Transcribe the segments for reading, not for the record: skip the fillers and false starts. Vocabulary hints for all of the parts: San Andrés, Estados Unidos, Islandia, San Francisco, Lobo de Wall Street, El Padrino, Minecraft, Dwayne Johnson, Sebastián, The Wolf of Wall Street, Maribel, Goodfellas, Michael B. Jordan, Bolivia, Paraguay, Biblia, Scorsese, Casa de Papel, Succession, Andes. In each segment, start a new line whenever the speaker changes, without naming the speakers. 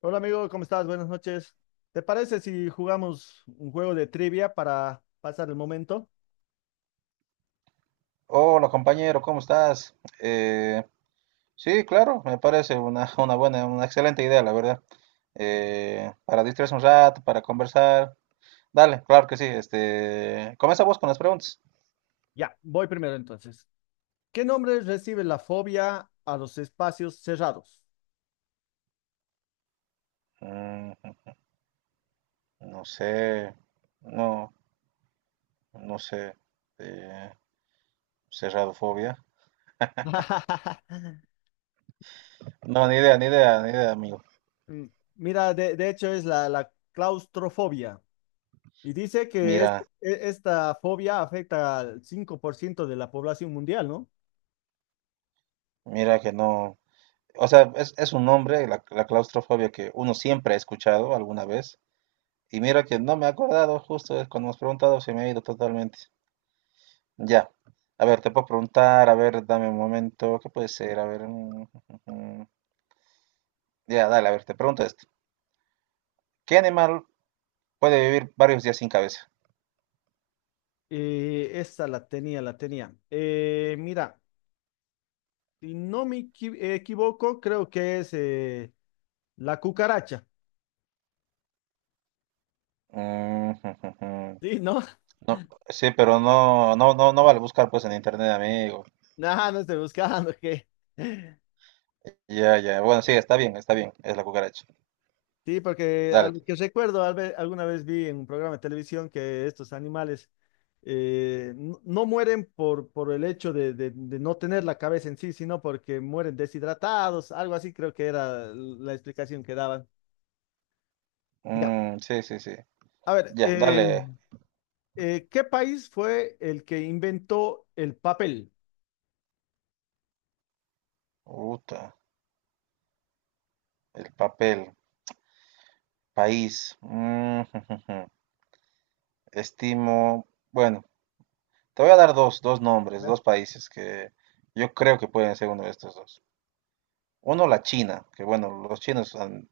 Hola amigo, ¿cómo estás? Buenas noches. ¿Te parece si jugamos un juego de trivia para pasar el momento?
Hola compañero, ¿cómo estás? Sí, claro, me parece una, una buena, una excelente idea, la verdad. Para distraerse un rato, para conversar. Dale, claro que sí. Este, comienza vos con las preguntas.
Ya, voy primero entonces. ¿Qué nombre recibe la fobia a los espacios cerrados?
Mm, no sé, no, no sé. Eh, cerradofobia. No, ni idea, ni idea, ni idea, amigo.
Mm, Mira, de hecho es la claustrofobia y dice que
Mira,
esta fobia afecta al 5% de la población mundial, ¿no?
mira que no. O sea, es un nombre, la claustrofobia que uno siempre ha escuchado alguna vez. Y mira que no me he acordado, justo es cuando me has preguntado se me ha ido totalmente. Ya. A ver, te puedo preguntar, a ver, dame un momento, ¿qué puede ser? A ver. Mm, Ya, dale, a ver, te pregunto esto. ¿Qué animal puede vivir varios días sin cabeza?
Esta la tenía, la tenía. Mira, si no me equivoco, creo que es la cucaracha.
Mm,
Sí, ¿no?
no, sí, pero no, no, no, no vale buscar pues en internet, amigo.
Nada, no estoy buscando, ¿qué?
Ya, ya. Bueno, sí, está bien, está bien. Es la cucaracha.
Sí, porque a
Dale.
lo que recuerdo, alguna vez vi en un programa de televisión que estos animales no, no mueren por el hecho de no tener la cabeza en sí, sino porque mueren deshidratados, algo así creo que era la explicación que daban. Ya,
Mm, sí, sí, sí.
a ver,
Ya, dale.
¿qué país fue el que inventó el papel?
Uta, el papel. País. Mm, estimo, bueno, te voy a dar dos, dos nombres, dos países que yo creo que pueden ser uno de estos dos. Uno, la China, que bueno, los chinos han,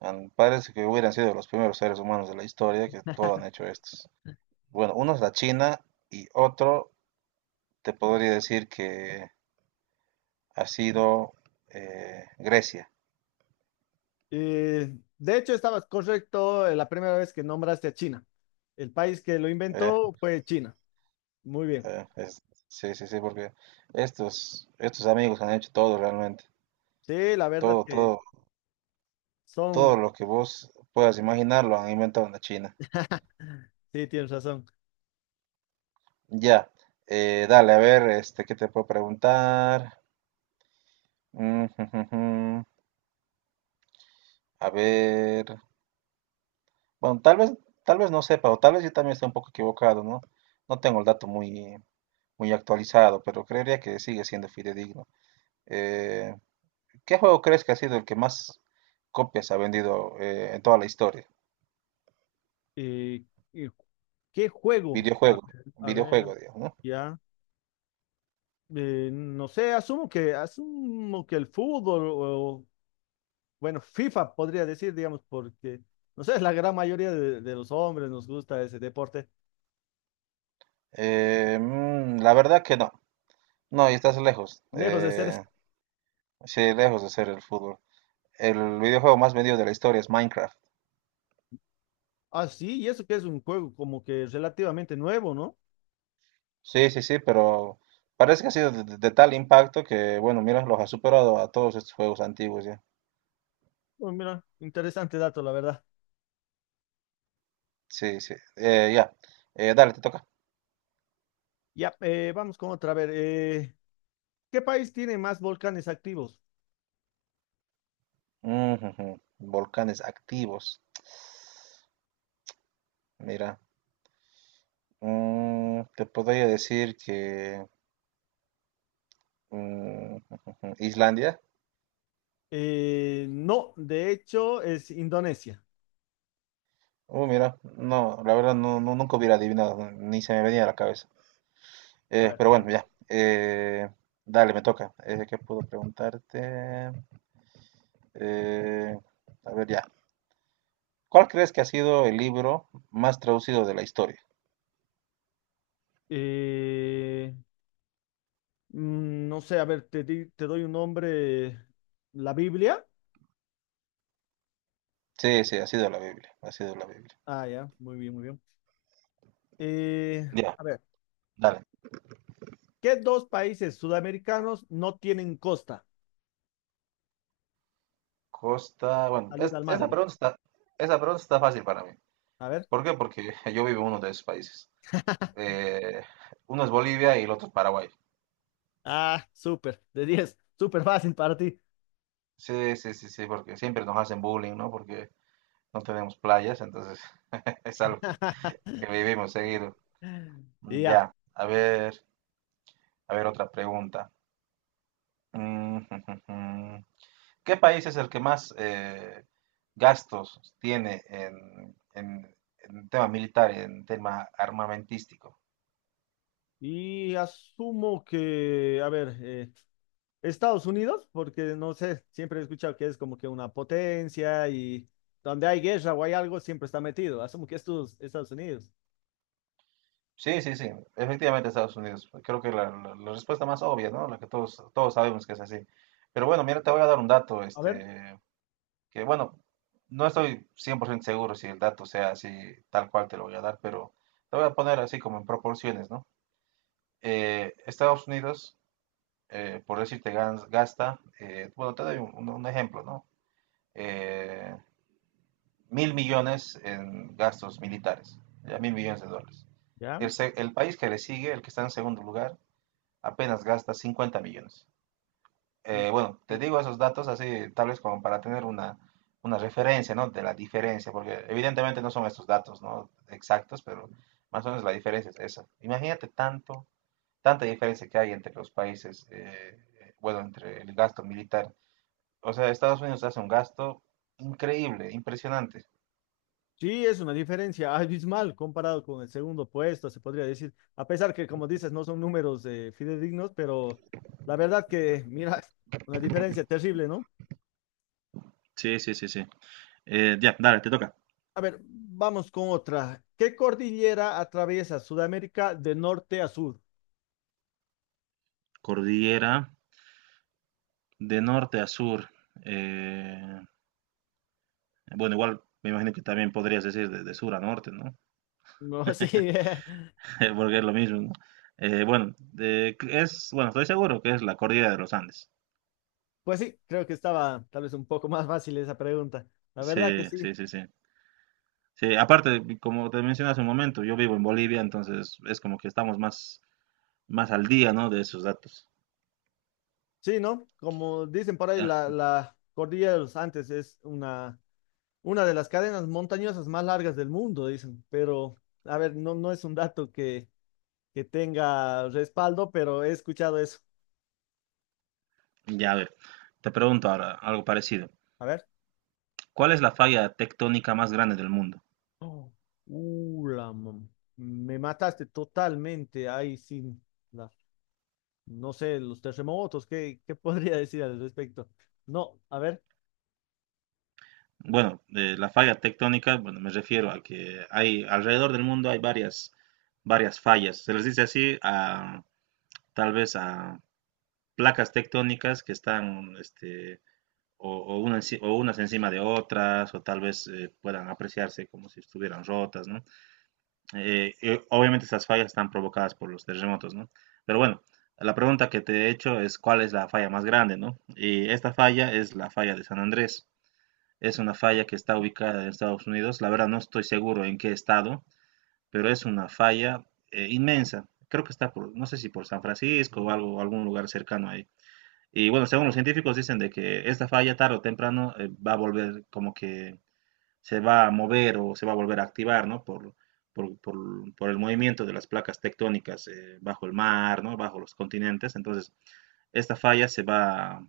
han- parece que hubieran sido los primeros seres humanos de la historia que todo han hecho estos. Bueno, uno es la China y otro te podría decir que ha sido Grecia.
De hecho, estabas correcto, la primera vez que nombraste a China. El país que lo
Eh,
inventó fue China. Muy bien.
eh, es- sí, sí, sí, porque estos, estos amigos han hecho todo realmente,
Sí, la verdad
todo,
que
todo, todo
son,
lo que vos puedas imaginar lo han inventado en la China.
sí, tienes razón.
Ya, dale, a ver, este, ¿qué te puedo preguntar? Mm, jujujú, a ver, bueno, tal vez no sepa, o tal vez yo también esté un poco equivocado, ¿no? No tengo el dato muy, muy actualizado, pero creería que sigue siendo fidedigno. Eh, ¿Qué juego crees que ha sido el que más copias ha vendido en toda la historia?
Eh, eh, ¿Qué juego?
Videojuego,
A ver,
videojuego, digamos, ¿no?
ya. No sé, asumo que el fútbol o, bueno, FIFA podría decir, digamos, porque no sé, la gran mayoría de los hombres nos gusta ese deporte.
La verdad que no, no, y estás lejos,
Lejos de ser
sí, lejos de ser el fútbol. El videojuego más vendido de la historia es Minecraft.
así, y eso que es un juego como que relativamente nuevo, ¿no?
Sí, sí, sí, pero parece que ha sido de, de tal impacto que, bueno, mira, los ha superado a todos estos juegos antiguos ya.
Oh, mira, interesante dato, la verdad.
Sí, sí. Ya. Dale, te toca.
Ya, vamos con otra. A ver, ¿qué país tiene más volcanes activos?
Ujujú. Volcanes activos. Mira. Te podría decir que mm, Islandia.
No, de hecho es Indonesia.
Mira, no, la verdad no, nunca hubiera adivinado, ni se me venía a la cabeza.
A ver,
Pero bueno,
¿cuántos?
ya. Dale, me toca. ¿Qué puedo preguntarte? Eh, a ver, ya. ¿Cuál crees que ha sido el libro más traducido de la historia?
Eh, no sé, a ver, te doy un nombre. ¿La Biblia?
Sí, sí, ha sido la Biblia, ha sido la Biblia.
Ah, ya, muy bien, muy bien. Eh,
Ya,
a ver,
dale.
¿qué dos países sudamericanos no tienen costa?
Costa, bueno,
Salida al mar, digamos.
esa pregunta está fácil para mí.
A ver.
¿Por qué? Porque yo vivo en uno de esos países. Eh, uno es Bolivia y el otro es Paraguay.
Ah, súper, de diez. Súper fácil para ti.
Sí, sí, sí, sí, porque siempre nos hacen bullying, ¿no? Porque no tenemos playas, entonces es algo que vivimos seguido.
Ya.
Ya, a ver otra pregunta. Mm, ¿qué país es el que más gastos tiene en tema militar, en tema armamentístico?
Y asumo que, a ver, Estados Unidos, porque no sé, siempre he escuchado que es como que una potencia y donde hay guerra o hay algo, siempre está metido. Asumo que estos Estados Unidos.
Sí, sí, sí, efectivamente Estados Unidos. Creo que la, la respuesta más obvia, ¿no? La que todos, todos sabemos que es así. Pero bueno, mira, te voy a dar un dato,
A ver,
este, que bueno, no estoy 100% seguro si el dato sea así, tal cual te lo voy a dar, pero te voy a poner así como en proporciones, ¿no? Estados Unidos, por decirte, gasta, bueno, te doy un, un ejemplo, ¿no? eh, 1.000.000.000 en gastos militares, ya 1.000.000.000 de dólares.
ya.
El, el país que le sigue, el que está en segundo lugar, apenas gasta 50.000.000. Bueno, te
Eh,
digo esos datos así, tal vez como para tener una referencia, ¿no? De la diferencia, porque evidentemente no son estos datos, ¿no? Exactos, pero más o menos la diferencia es esa. Imagínate tanto, tanta diferencia que hay entre los países, bueno, entre el gasto militar. O sea, Estados Unidos hace un gasto increíble, impresionante.
sí, es una diferencia abismal comparado con el segundo puesto, se podría decir. A pesar que, como dices, no son números fidedignos, pero la verdad que, mira, una diferencia terrible, ¿no?
Sí, sí, sí, sí. Ya, dale, te toca.
A ver, vamos con otra. ¿Qué cordillera atraviesa Sudamérica de norte a sur?
Cordillera de norte a sur. Eh, bueno, igual me imagino que también podrías decir de sur a norte, ¿no?
No, sí,
Porque es lo mismo, ¿no? Bueno, es, bueno, estoy seguro que es la cordillera de los Andes.
pues sí, creo que estaba tal vez un poco más fácil esa pregunta. La verdad que
Sí,
sí.
sí, sí, sí. Sí, aparte, como te mencioné hace un momento, yo vivo en Bolivia, entonces es como que estamos más, más al día, ¿no? De esos datos.
Sí, ¿no? Como dicen por ahí, la,
Ah,
la cordillera de los Andes es una de las cadenas montañosas más largas del mundo, dicen. Pero, a ver, no, no es un dato que tenga respaldo, pero he escuchado eso.
ya, a ver, te pregunto ahora algo parecido.
A ver.
¿Cuál es la falla tectónica más grande del mundo?
Oh, uh, la mam- me mataste totalmente. Ay, sin la- no sé, los terremotos, ¿qué podría decir al respecto? No, a ver,
Bueno, de la falla tectónica, bueno, me refiero a que hay alrededor del mundo hay varias, varias fallas. Se les dice así a tal vez a placas tectónicas que están este, o una o unas encima de otras, o tal vez puedan apreciarse como si estuvieran rotas, ¿no? Obviamente esas fallas están provocadas por los terremotos, ¿no? Pero bueno, la pregunta que te he hecho es cuál es la falla más grande, ¿no? Y esta falla es la falla de San Andrés. Es una falla que está ubicada en Estados Unidos. La verdad no estoy seguro en qué estado, pero es una falla inmensa. Creo que está por, no sé si por San Francisco o algo, algún lugar cercano ahí. Y bueno, según los científicos dicen de que esta falla tarde o temprano va a volver como que se va a mover o se va a volver a activar, ¿no? Por, por, por el movimiento de las placas tectónicas bajo el mar, ¿no? Bajo los continentes. Entonces, esta falla se va,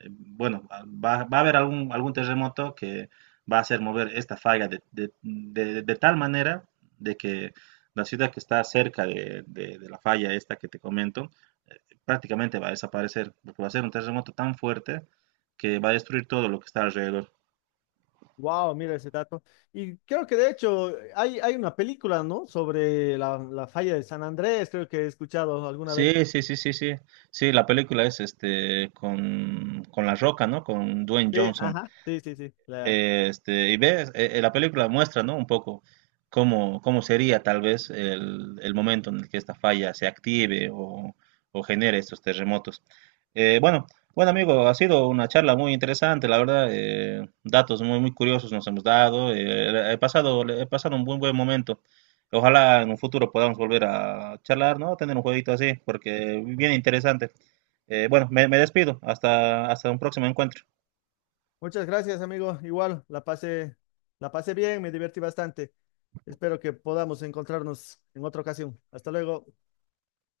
bueno, va, va a haber algún, algún terremoto que va a hacer mover esta falla de, de tal manera de que la ciudad que está cerca de, de la falla esta que te comento, prácticamente va a desaparecer, porque va a ser un terremoto tan fuerte que va a destruir todo lo que está alrededor.
wow, mira ese dato. Y creo que de hecho hay, hay una película, ¿no? Sobre la falla de San Andrés, creo que he escuchado alguna vez.
Sí, sí, sí, sí, sí. Sí, la película es este con La Roca, ¿no? Con Dwayne
Sí,
Johnson.
ajá, sí, sí, sí. La-
Este, y ves, la película muestra, ¿no? Un poco cómo, cómo sería tal vez el momento en el que esta falla se active o genere estos terremotos. Eh, bueno, bueno amigo, ha sido una charla muy interesante, la verdad, datos muy, muy curiosos nos hemos dado, he pasado un buen, buen momento. Ojalá en un futuro podamos volver a charlar, ¿no? Tener un jueguito así, porque bien interesante. Bueno, me, me despido, hasta, hasta un próximo encuentro.
Muchas gracias, amigo. Igual, la pasé bien, me divertí bastante. Espero que podamos encontrarnos en otra ocasión. Hasta luego.